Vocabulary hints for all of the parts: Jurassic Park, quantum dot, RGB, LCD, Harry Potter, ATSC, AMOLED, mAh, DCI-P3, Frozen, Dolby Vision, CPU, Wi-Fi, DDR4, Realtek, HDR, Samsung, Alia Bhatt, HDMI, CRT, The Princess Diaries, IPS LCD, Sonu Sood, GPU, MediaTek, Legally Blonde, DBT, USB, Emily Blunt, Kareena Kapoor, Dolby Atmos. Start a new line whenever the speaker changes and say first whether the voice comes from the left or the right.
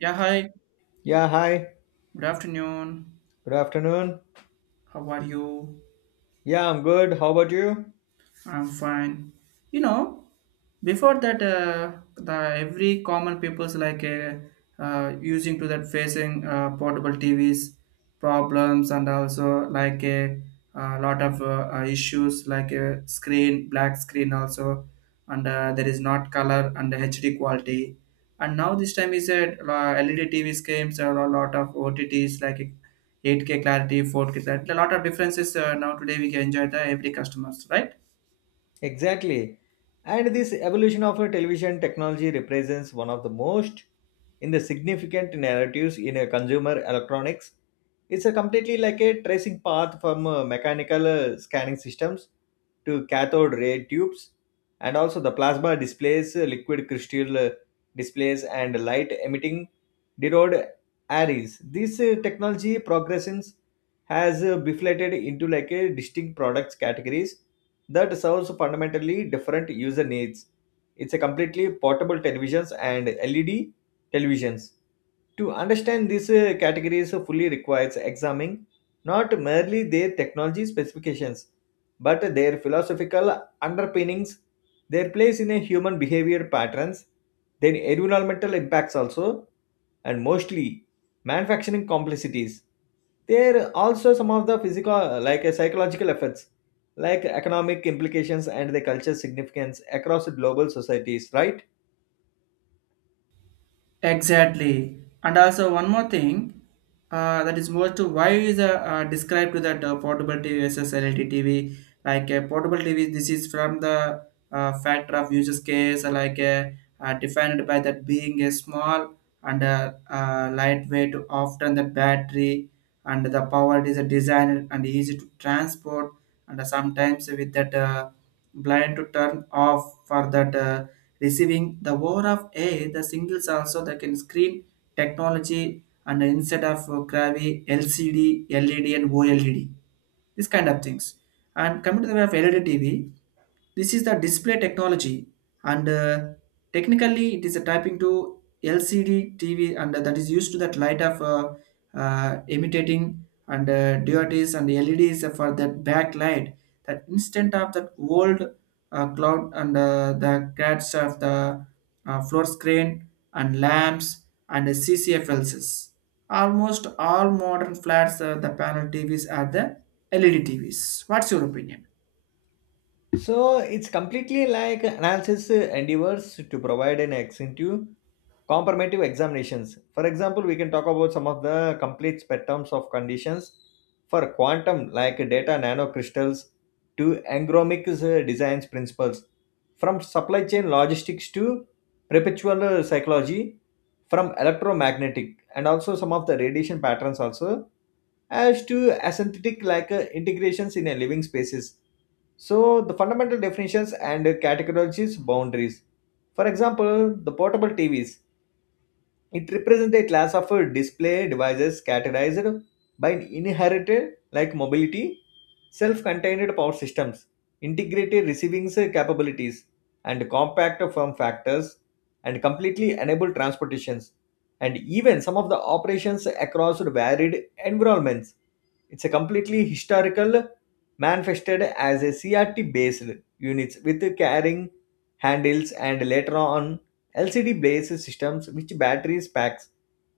right: Yeah, hi.
left: Yeah, hi.
right: Good afternoon.
left: Good afternoon.
right: How are you?
left: Yeah, I'm good. How about you?
right: I'm fine. You know, Before that, the every common people's like using to that facing portable TVs problems, and also like a lot of issues like a screen black screen also. And there is not color and the HD quality. And now this time is a LED TVs games or a lot of OTTs like 8K clarity 4K, that a lot of differences. Now today we can enjoy the every customers, right?
left: Exactly. And this evolution of a television technology represents one of the most in the significant narratives in a consumer electronics. It's a completely like a tracing path from mechanical scanning systems to cathode ray tubes and also the plasma displays, liquid crystal displays and light emitting diode arrays. This technology progressions has bifurcated into like a distinct products categories that serves fundamentally different user needs. It's a completely portable televisions and LED televisions. To understand these categories fully requires examining not merely their technology specifications, but their philosophical underpinnings, their place in a human behavior patterns, their environmental impacts also, and mostly manufacturing complexities. There are also some of the physical like psychological effects like economic implications and the culture significance across global societies, right?
right: Exactly. And also one more thing, that is more to why is described to that portable TV versus LED TV. Like a portable TV, this is from the factor of user's case, like defined by that being a small and lightweight, often the battery and the power is a design and easy to transport. And sometimes with that blind to turn off for that receiving the war of A, the singles also that can screen technology, and instead of crappy LCD, LED, and OLED, this kind of things. And coming to the way of LED TV, this is the display technology, and technically it is a typing to LCD TV, and that is used to that light of imitating and DOTs and LEDs for that backlight. That instant of that old cloud and the cats of the floor screen and lamps and the CCFLs. Almost all modern flats, the panel TVs are the LED TVs. What's your opinion?
left: So it's completely like analysis endeavors to provide an extensive comparative examinations. For example, we can talk about some of the complete spectrums of conditions for quantum like data nanocrystals to engromic designs principles, from supply chain logistics to perpetual psychology, from electromagnetic and also some of the radiation patterns also, as to asymptotic like integrations in a living spaces. So, the fundamental definitions and categories boundaries. For example, the portable TVs. It represents a class of display devices categorized by inherited like mobility, self-contained power systems, integrated receiving capabilities, and compact form factors, and completely enable transportations, and even some of the operations across varied environments. It's a completely historical manifested as a CRT based units with carrying handles and later on LCD based systems which batteries packs.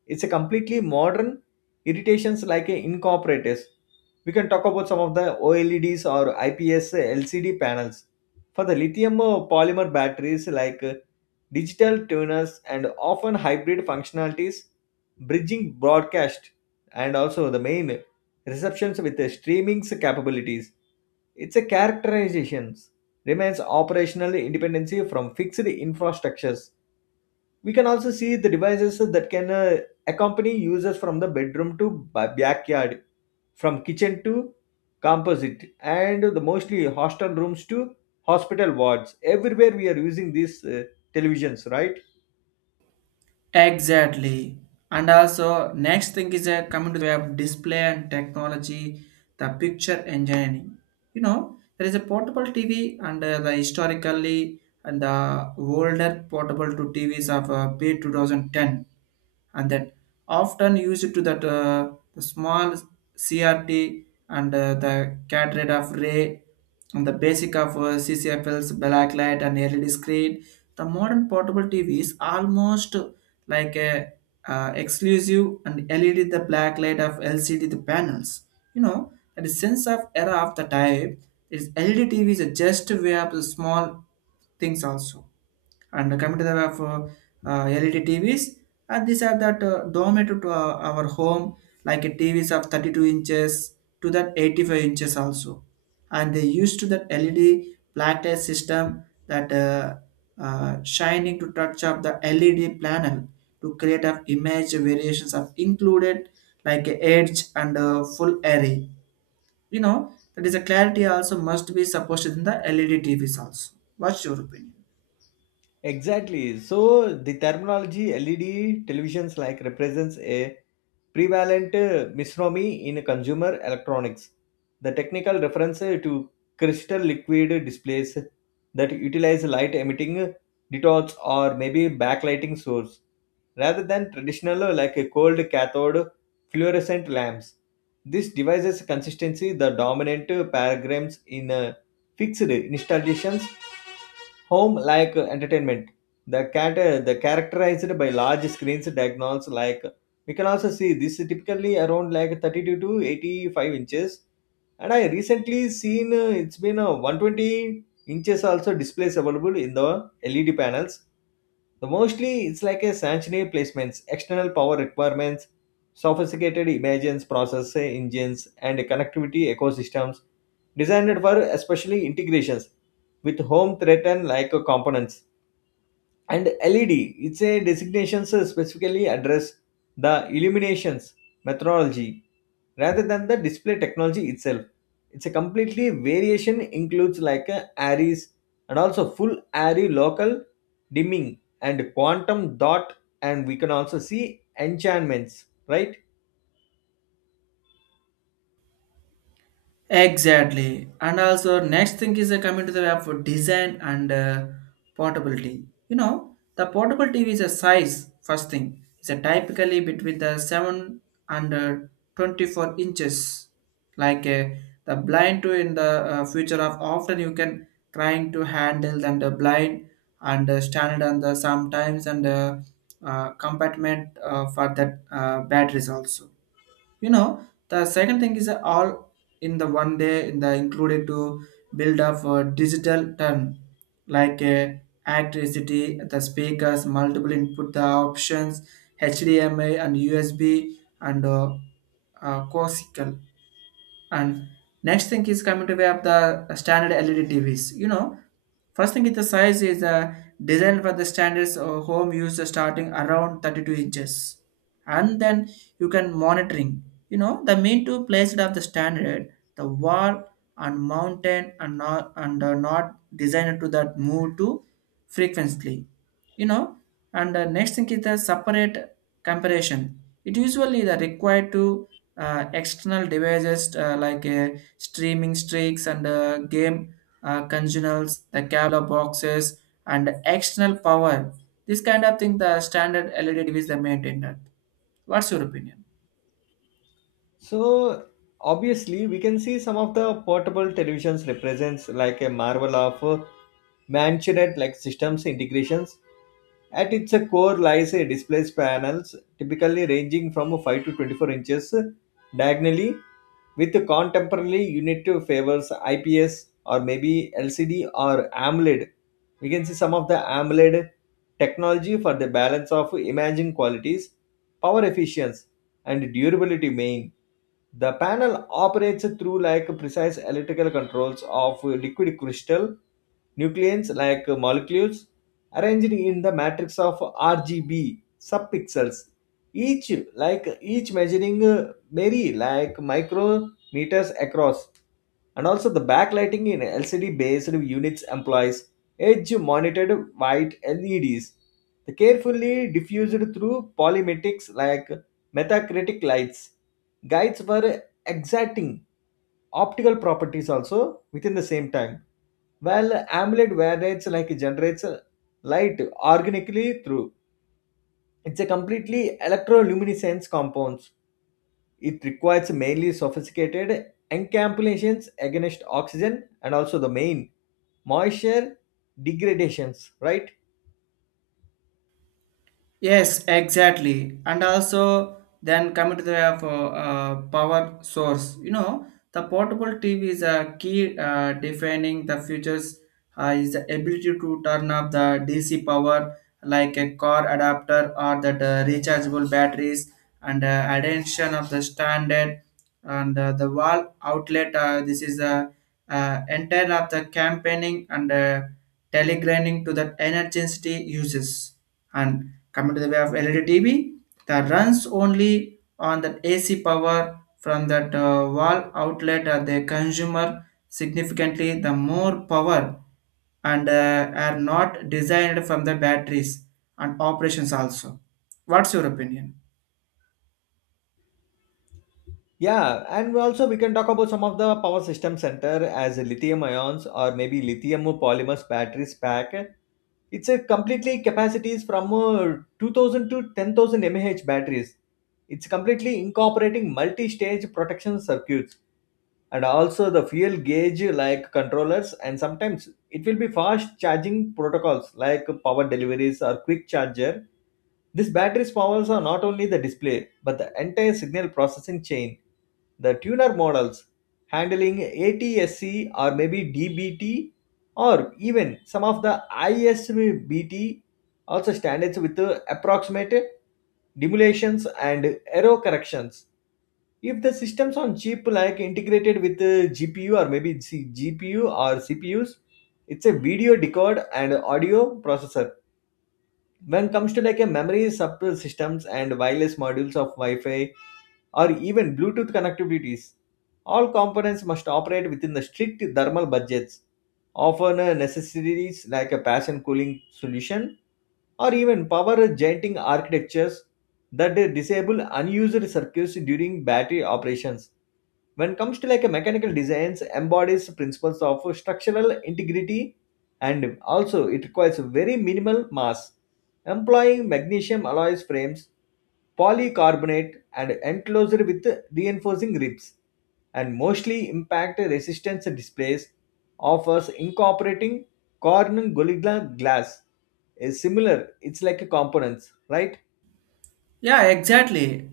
left: It's a completely modern irritations like a incorporators. We can talk about some of the OLEDs or IPS LCD panels. For the lithium polymer batteries like digital tuners and often hybrid functionalities, bridging broadcast and also the main receptions with the streaming's capabilities. Its a characterizations remains operational independency from fixed infrastructures. We can also see the devices that can accompany users from the bedroom to backyard, from kitchen to composite, and the mostly hostel rooms to hospital wards. Everywhere we are using these televisions, right?
right: Exactly. And also, next thing is coming to the web display and technology, the picture engineering. There is a portable TV and the historically and the older portable to TVs of P2010, and that often used to that the small CRT and the cathode of ray and the basic of CCFLs, black light and LED screen. The modern portable TV is almost like a exclusive and LED the black light of LCD the panels. You know that the sense of era of the type is LED TV is a just a way of the small things also. And coming to the of LED TVs, and these are that dominated to our home, like a TVs of 32 inches to that 85 inches also. And they used to that LED black system that shining to touch up the LED panel to create of image variations of included like a edge and a full array. You know that is a clarity also must be supposed in the LED TVs also. What's your opinion?
left: Exactly. So the terminology LED televisions like represents a prevalent misnomy in consumer electronics. The technical reference to crystal liquid displays that utilize light emitting diodes or maybe backlighting source rather than traditional like a cold cathode fluorescent lamps. This devices consistency the dominant paradigms in fixed installations. Home like entertainment, the cat the characterized by large screens diagonals like we can also see this is typically around like 32 to 85 inches, and I recently seen it's been 120 inches also displays available in the LED panels. The mostly it's like a sanctuary placements, external power requirements, sophisticated images, process engines, and connectivity ecosystems designed for especially integrations with home threatened like components, and led, it's a designation so specifically address the illuminations methodology rather than the display technology itself. It's a completely variation includes like a aries, and also full array local dimming and quantum dot, and we can also see enchantments, right?
right: Exactly. And also, next thing is coming to the web for design and portability. You know, the portable TV is a size, first thing. It's a typically between the 7 and 24 inches. Like the blind to in the future of often you can trying to handle and the blind, and standard, and the sometimes and compartment for that batteries also. You know, the second thing is all in the one day in the included to build up a digital turn like a electricity the speakers multiple input the options, HDMI and USB, and classical. And next thing is coming to be of the standard LED TVs. You know, first thing is the size is designed for the standards home user starting around 32 inches. And then you can monitoring. You know, the mean to place it of the standard, the wall and mountain, and not and are not designed to that move to frequently, you know. And next thing is the separate comparison, it usually the required to external devices like streaming streaks and game consoles, the cable boxes and external power. This kind of thing, the standard LED device is the maintained at. What's your opinion?
left: So obviously, we can see some of the portable televisions represents like a marvel of mansionette like systems integrations. At its core lies a display panels, typically ranging from 5 to 24 inches diagonally, with the contemporary unit favors IPS or maybe LCD or AMOLED. We can see some of the AMOLED technology for the balance of imaging qualities, power efficiency and durability main. The panel operates through like precise electrical controls of liquid crystal nucleons like molecules arranged in the matrix of RGB subpixels. Each like each measuring many like micrometers across, and also the backlighting in LCD based units employs edge monitored white LEDs. The carefully diffused through polymetics like Metacritic lights guides were exciting optical properties also within the same time. While AMOLED variates like generates light organically through. It's a completely electroluminescence compounds. It requires mainly sophisticated encapsulations against oxygen and also the main moisture degradations, right?
right: Yes, exactly. And also, then coming to the power source. You know, the portable TV is a key defining the futures, is the ability to turn up the DC power, like a car adapter or that rechargeable batteries, and addition of the standard and the wall outlet. This is the entire of the campaigning and telegraining to the energy uses. And coming to the way of LED TV, that runs only on the AC power from that wall outlet, or the consumer significantly the more power, and are not designed from the batteries and operations also. What's your opinion?
left: Yeah, and also we can talk about some of the power system center as lithium ions or maybe lithium polymers batteries pack. It's a completely capacities from 2000 to 10,000 mAh batteries. It's completely incorporating multi-stage protection circuits and also the fuel gauge like controllers, and sometimes it will be fast charging protocols like power deliveries or quick charger. This battery's powers are not only the display, but the entire signal processing chain. The tuner models handling ATSC or maybe DBT or even some of the ISBT also standards with the approximate demulations and error corrections. If the systems on chip like integrated with the GPU or maybe GPU or CPUs, it's a video decode and audio processor. When it comes to like a memory subsystems and wireless modules of wi-fi or even bluetooth connectivities, all components must operate within the strict thermal budgets, often necessities like a passion cooling solution or even power generating architectures that disable unused circuits during battery operations. When it comes to like a mechanical designs embodies principles of structural integrity, and also it requires very minimal mass. Employing magnesium alloys frames, polycarbonate and enclosed with reinforcing ribs and mostly impact resistance displays offers incorporating corning gorilla glass is similar it's like a components, right?
right: Yeah, exactly.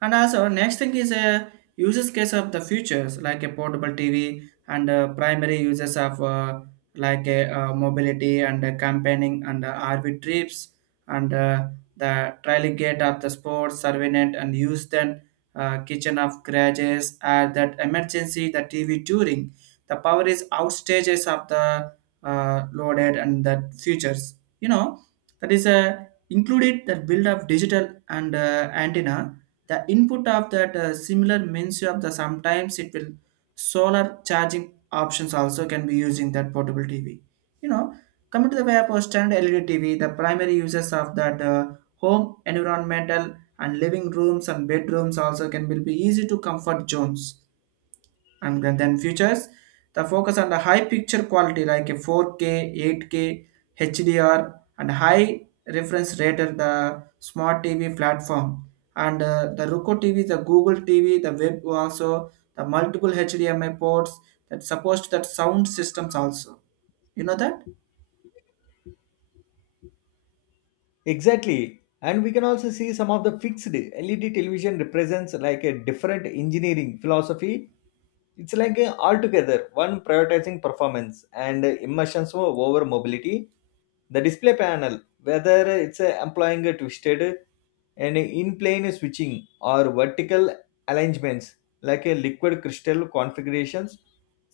right: And also, next thing is a uses case of the futures, like a portable TV and primary uses of like a mobility and campaigning and RV trips and the trial gate of the sports surveillance and use, then kitchen of garages and that emergency the TV touring. The power is outstages of the loaded and the futures. You know that is a included that build of digital and antenna, the input of that similar means of the sometimes it will solar charging options also can be using that portable tv, you know. Coming to the way of a standard led tv, the primary uses of that home environmental and living rooms and bedrooms also can will be easy to comfort zones. And then futures, the focus on the high picture quality, like a 4K 8K hdr and high reference rate at the smart tv platform, and the roku tv, the google tv, the web also, the multiple hdmi ports that supports that sound systems also, you know that.
left: Exactly, and we can also see some of the fixed led television represents like a different engineering philosophy. It's like a altogether one prioritizing performance and immersions over mobility. The display panel, whether it's employing a twisted and in plane switching or vertical alignments like a liquid crystal configurations,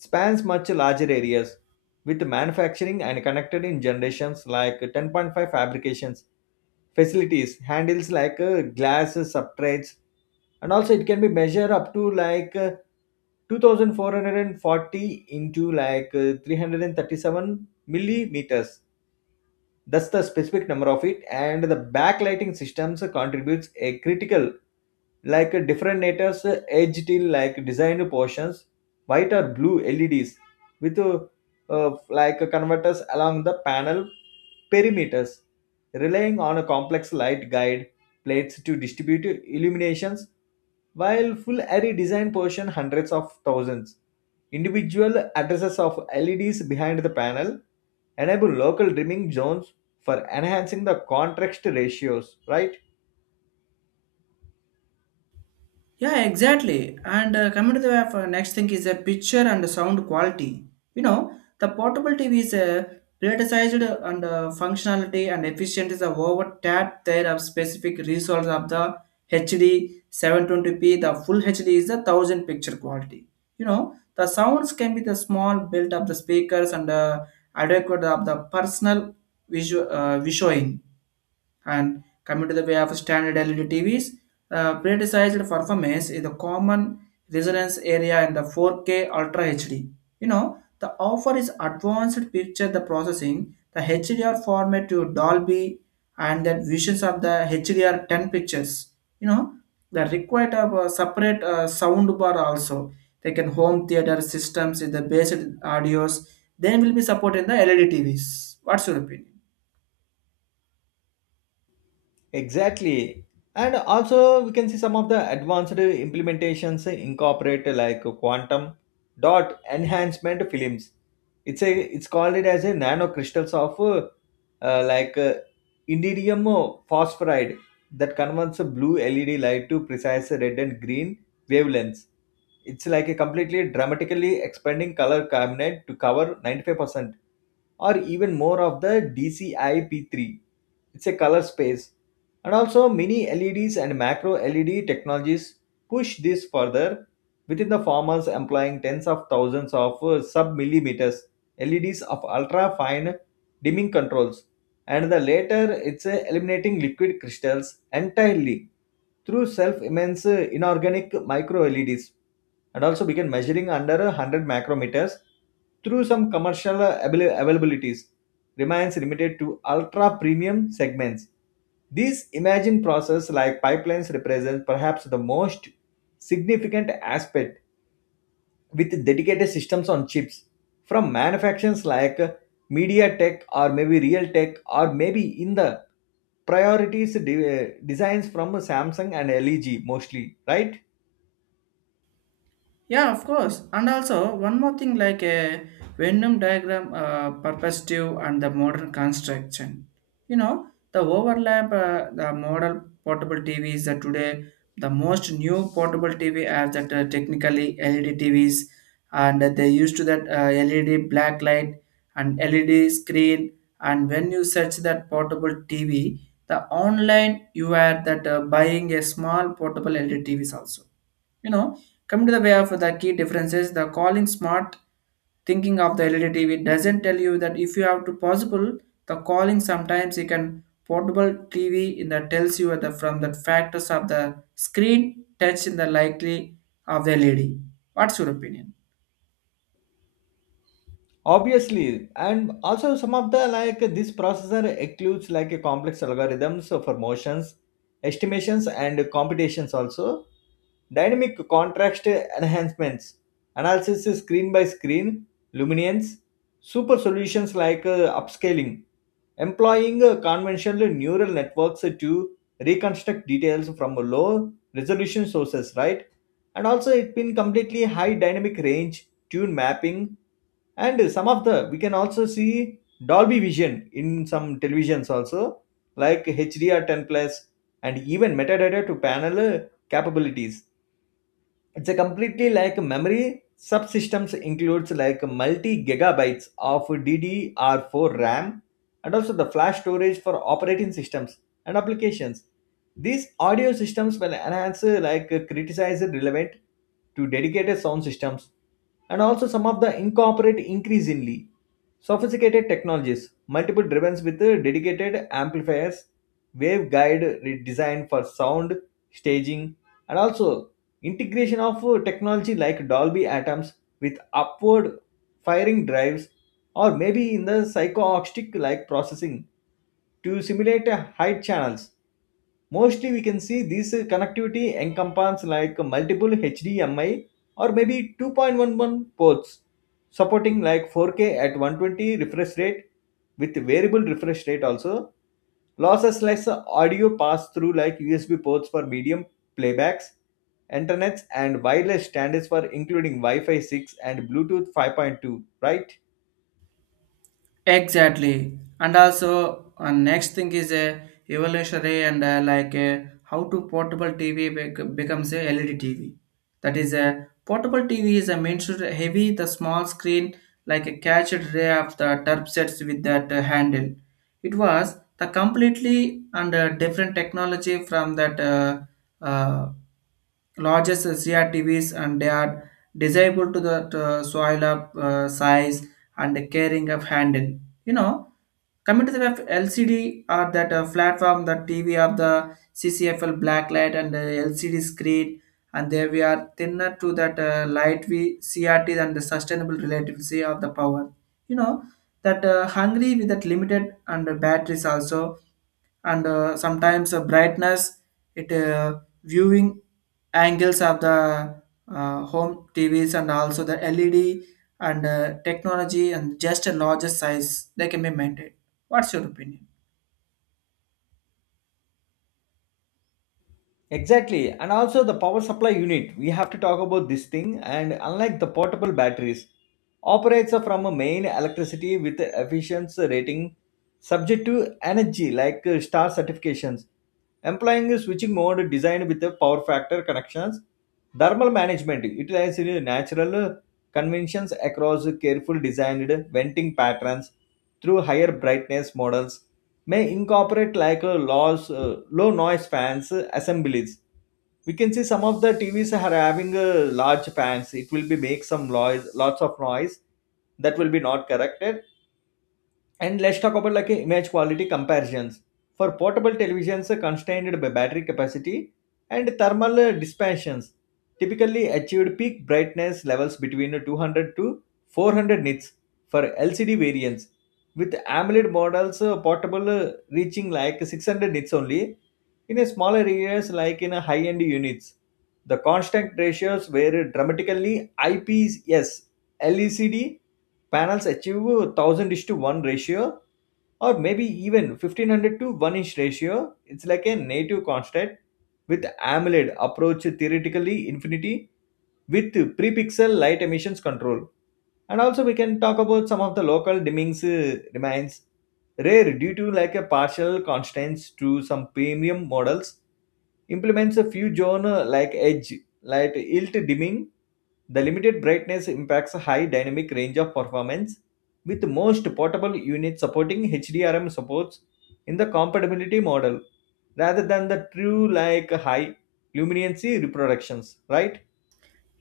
left: spans much larger areas, with manufacturing and connected in generations like 10.5 fabrications facilities handles like glass substrates, and also it can be measured up to like 2440 into like 337 millimeters. That's the specific number of it. And the backlighting systems contributes a critical like different natives, edge till like designed portions, white or blue leds, with like converters along the panel perimeters, relying on a complex light guide plates to distribute illuminations, while full array design portion hundreds of thousands individual addresses of leds behind the panel enable local dimming zones for enhancing the contrast ratios, right?
right: Yeah, exactly. And coming to the next thing is a picture and sound quality. You know, the portable TV is prioritized and functionality and efficient is a over tab there of specific resource of the HD 720p. The full HD is the thousand picture quality. You know, the sounds can be the small built up the speakers, and adequate of the personal visual visuing. And coming to the way of standard LED TVs, predesized performance is the common resonance area in the 4K Ultra HD. You know, the offer is advanced picture the processing, the HDR format to Dolby, and the visions of the HDR 10 pictures. You know, the required of a separate sound bar also. They can home theater systems in the basic audios, then will be supported in the LED TVs. What's your opinion?
left: Exactly. And also, we can see some of the advanced implementations incorporate like quantum dot enhancement films. It's called it as a nano crystals of like indium phosphoride that converts a blue LED light to precise red and green wavelengths. It's like a completely dramatically expanding color cabinet to cover 95% or even more of the DCI-P3. It's a color space. And also mini LEDs and macro LED technologies push this further within the farmers employing tens of thousands of sub-millimeters LEDs of ultra-fine dimming controls, and the latter it's eliminating liquid crystals entirely through self-immense inorganic micro LEDs, and also began measuring under 100 micrometers through some commercial availabilities remains limited to ultra premium segments. These imagine process like pipelines represent perhaps the most significant aspect, with dedicated systems on chips from manufacturers like MediaTek or maybe Realtek or maybe in the priorities designs from Samsung and LG mostly, right?
right: Yeah, of course. And also, one more thing, like a Venn diagram perspective, and the modern construction. You know, the overlap, the model portable TVs that today, the most new portable TV as that technically LED TVs, and they used to that LED black light and LED screen. And when you search that portable TV, the online you are that buying a small portable LED TVs also, you know. Coming to the way of the key differences, the calling smart thinking of the led tv doesn't tell you that if you have to possible, the calling sometimes you can portable tv in that tells you the from the factors of the screen touch in the likely of the led. What's your opinion?
left: Obviously, and also some of the like this processor includes like a complex algorithms for motions estimations and computations also, dynamic contrast enhancements, analysis screen by screen luminance, super solutions like upscaling employing conventional neural networks to reconstruct details from low resolution sources, right? And also it been completely high dynamic range tune mapping, and some of the we can also see dolby vision in some televisions also, like hdr 10 plus and even metadata to panel capabilities. It's a completely like memory subsystems includes like multi gigabytes of DDR4 RAM, and also the flash storage for operating systems and applications. These audio systems will enhance like criticize relevant to dedicated sound systems, and also some of the incorporate increasingly sophisticated technologies, multiple drivens with dedicated amplifiers, waveguide design for sound staging, and also integration of technology like Dolby Atoms with upward firing drives, or maybe in the psychoacoustic like processing to simulate height channels. Mostly, we can see this connectivity encompasses like multiple HDMI or maybe 2.11 ports supporting like 4K at 120 refresh rate with variable refresh rate also. Lossless audio pass through like USB ports for medium playbacks, internets, and wireless standards for including Wi Fi 6 and Bluetooth 5.2, right?
right: Exactly. And also, next thing is a evolutionary and like how to portable TV becomes a LED TV. That is a portable TV is a mainstream heavy, the small screen like a catched ray of the turb sets with that handle. It was the completely and different technology from that uh, largest CRTVs, and they are desirable to the soil of size and the caring of handle. You know, coming to the web, LCD are that platform, the TV of the CCFL blacklight and the LCD screen, and there we are thinner to that light V CRT and the sustainable relativity of the power. You know that hungry with that limited and the batteries also, and sometimes brightness, it viewing angles of the home tvs, and also the led and technology and just a larger size they can be maintained. What's your opinion?
left: Exactly. And also the power supply unit, we have to talk about this thing. And unlike the portable batteries, operates from a main electricity with efficiency rating subject to energy like star certifications, employing a switching mode designed with the power factor connections, thermal management utilizing natural conventions across careful designed venting patterns through higher brightness models may incorporate like low noise fans assemblies. We can see some of the TVs are having large fans. It will be make some noise, lots of noise that will be not corrected. And let's talk about like a image quality comparisons. For portable televisions constrained by battery capacity and thermal dispersions, typically achieved peak brightness levels between 200 to 400 nits for LCD variants. With AMOLED models, portable reaching like 600 nits only in a smaller areas like in a high-end units. The constant ratios were dramatically IPS LCD panels achieve 1000 is to 1 ratio, or maybe even 1,500 to 1 inch ratio. It's like a native constant with AMOLED approach theoretically infinity with pre-pixel light emissions control. And also we can talk about some of the local dimmings remains rare due to like a partial constraints to some premium models implements a few zone like edge light yield dimming. The limited brightness impacts a high dynamic range of performance with most portable units supporting HDRM supports in the compatibility model rather than the true like high luminosity reproductions, right?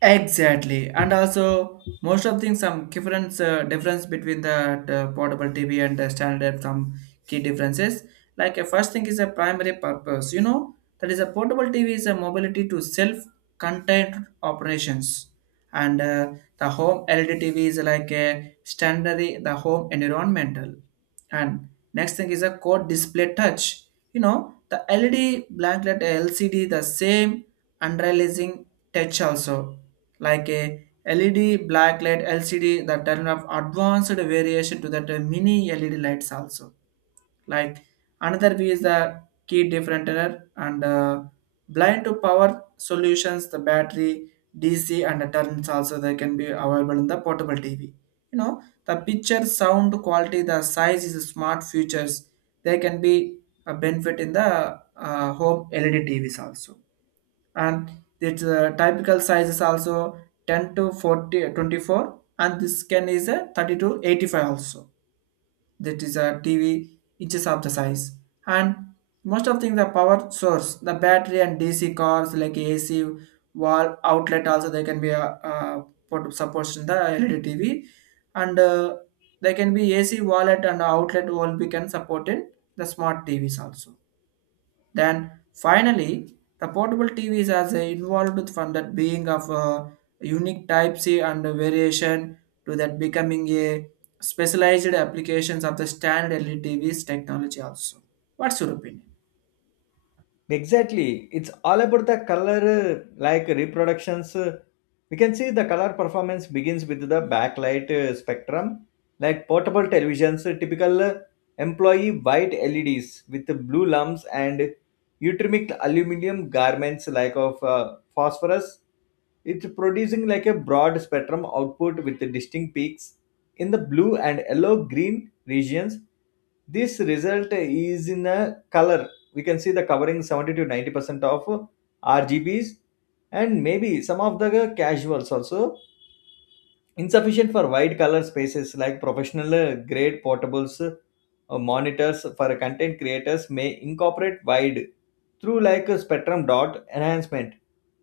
right: Exactly, and also most of things some difference difference between the portable TV and the standard, some key differences. Like a first thing is a primary purpose. You know that is a portable TV is a mobility to self-contained operations, and the home LED TV is like a standard the home environmental. And next thing is a core display touch. You know the LED blacklight LCD the same unrealizing touch also, like a LED black light LCD, the term of advanced variation to that mini LED lights also. Like another way is the key differentiator and blind to power solutions, the battery, DC and the turns also, they can be available in the portable TV. You know the picture, sound quality, the size is smart features. They can be a benefit in the home LED TVs also, and its typical size is also 10 to 40, 24, and this can is a 30 to 85 also, that is a tv inches of the size. And most of thing, the power source, the battery and dc cars like ac wall outlet also, they can be a put supports in the led tv. And they can be ac wallet and outlet will be can support in the smart tvs also. Then finally, the portable TVs has evolved from that being of a unique type C and variation to that becoming a specialized applications of the standard LED TVs technology also. What's your opinion?
left: Exactly. It's all about the color like reproductions. We can see the color performance begins with the backlight spectrum, like portable televisions, typical employee white LEDs with the blue lumps and eutrymic aluminum garments like of phosphorus. It's producing like a broad spectrum output with the distinct peaks in the blue and yellow green regions. This result is in a color, we can see the covering 70 to 90% of RGBs and maybe some of the casuals also insufficient for wide color spaces like professional grade portables monitors for content creators may incorporate wide through like a spectrum dot enhancement,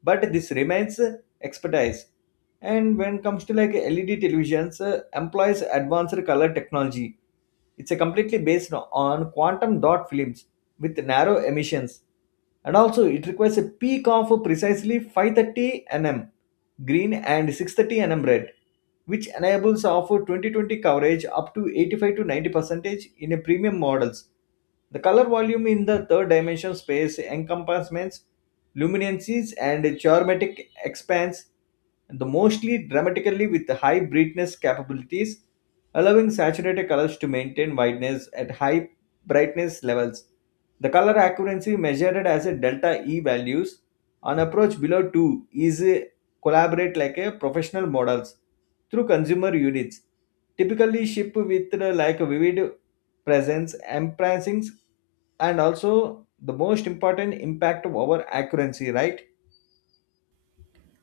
left: but this remains expertise. And when it comes to like LED televisions employs advanced color technology, it's a completely based on quantum dot films with narrow emissions. And also it requires a peak of precisely 530 nm green and 630 nm red, which enables of 2020 coverage up to 85 to 90 percentage in a premium models. The color volume in the third dimension space encompasses luminancies and chromatic expanse, and the mostly dramatically with high brightness capabilities allowing saturated colors to maintain whiteness at high brightness levels. The color accuracy measured as a delta E values on approach below 2 is collaborate like a professional models through consumer units typically ship with the, like a vivid presence embracing and also the most important impact of our accuracy, right?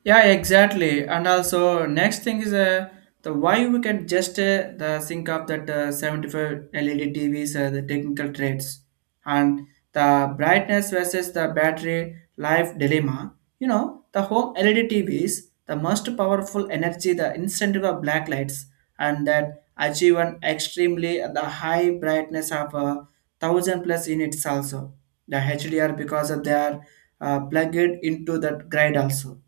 right: Yeah, exactly. And also, next thing is the why we can just the think of that 75 LED TVs, the technical traits, and the brightness versus the battery life dilemma. You know, the home LED TVs, the most powerful energy, the incentive of black lights, and that achieve an extremely the high brightness of thousand plus units also. The HDR because of they are plugged into that grid also,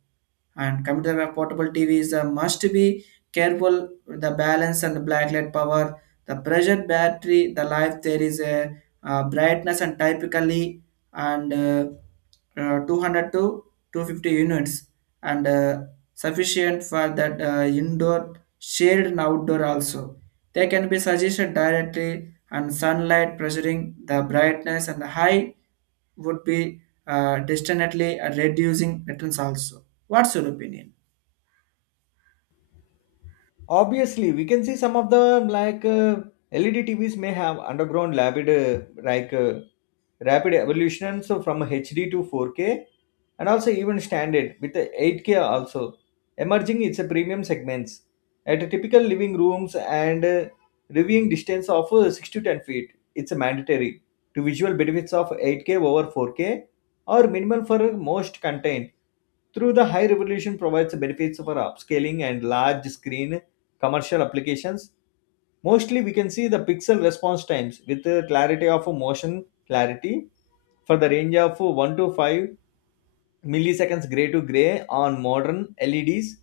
right: and computer and portable TVs must be careful with the balance and blacklight power, the pressure battery, the life there is a brightness, and typically and 200 to 250 units, and sufficient for that indoor shade and outdoor also. They can be suggested directly and sunlight pressuring the brightness and the high would be definitely reducing returns also. What's your opinion?
left: Obviously, we can see some of the like LED TVs may have underground rapid rapid evolution so from HD to 4K, and also even standard with the 8K also emerging its a premium segments at a typical living rooms and reviewing distance of 6 to 10 feet. It's a mandatory to visual benefits of 8K over 4K or minimal for most content through the high revolution provides the benefits for upscaling and large screen commercial applications. Mostly we can see the pixel response times with the clarity of motion clarity for the range of 1 to 5 milliseconds gray to gray on modern LEDs,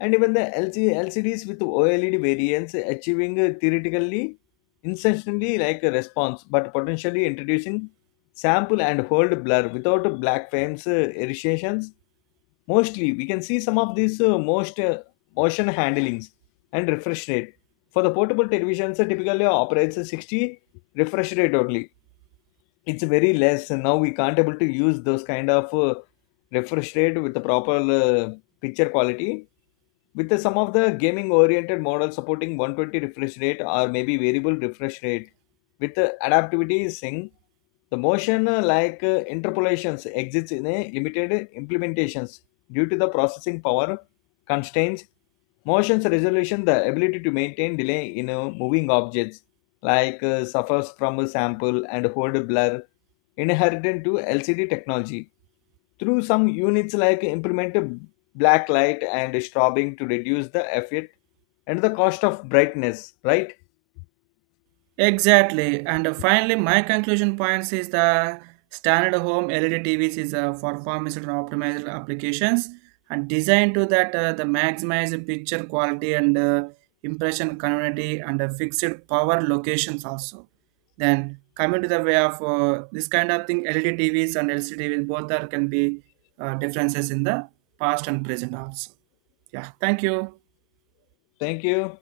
left: and even the LC, LCDs with OLED variants achieving theoretically instantly like a response but potentially introducing sample and hold blur without black frames irritations. Mostly we can see some of these most motion handlings and refresh rate for the portable televisions typically operates a 60 refresh rate only. It's very less now we can't able to use those kind of refresh rate with the proper picture quality with the, some of the gaming oriented models supporting 120 refresh rate or maybe variable refresh rate with the adaptivity sync. The motion interpolations exists in a limited implementations due to the processing power constraints. Motions resolution the ability to maintain delay in moving objects suffers from a sample and hold blur inherited to LCD technology through some units like implement a black light and strobing to reduce the effect and the cost of brightness, right?
right: Exactly. And finally, my conclusion points is the standard home LED TVs is for format and optimized applications and designed to that the maximize picture quality and impression community and fixed power locations also. Then coming to the way of this kind of thing, LED TVs and LCD TVs both are can be differences in the past and present also. Yeah. Thank you.
left: Thank you.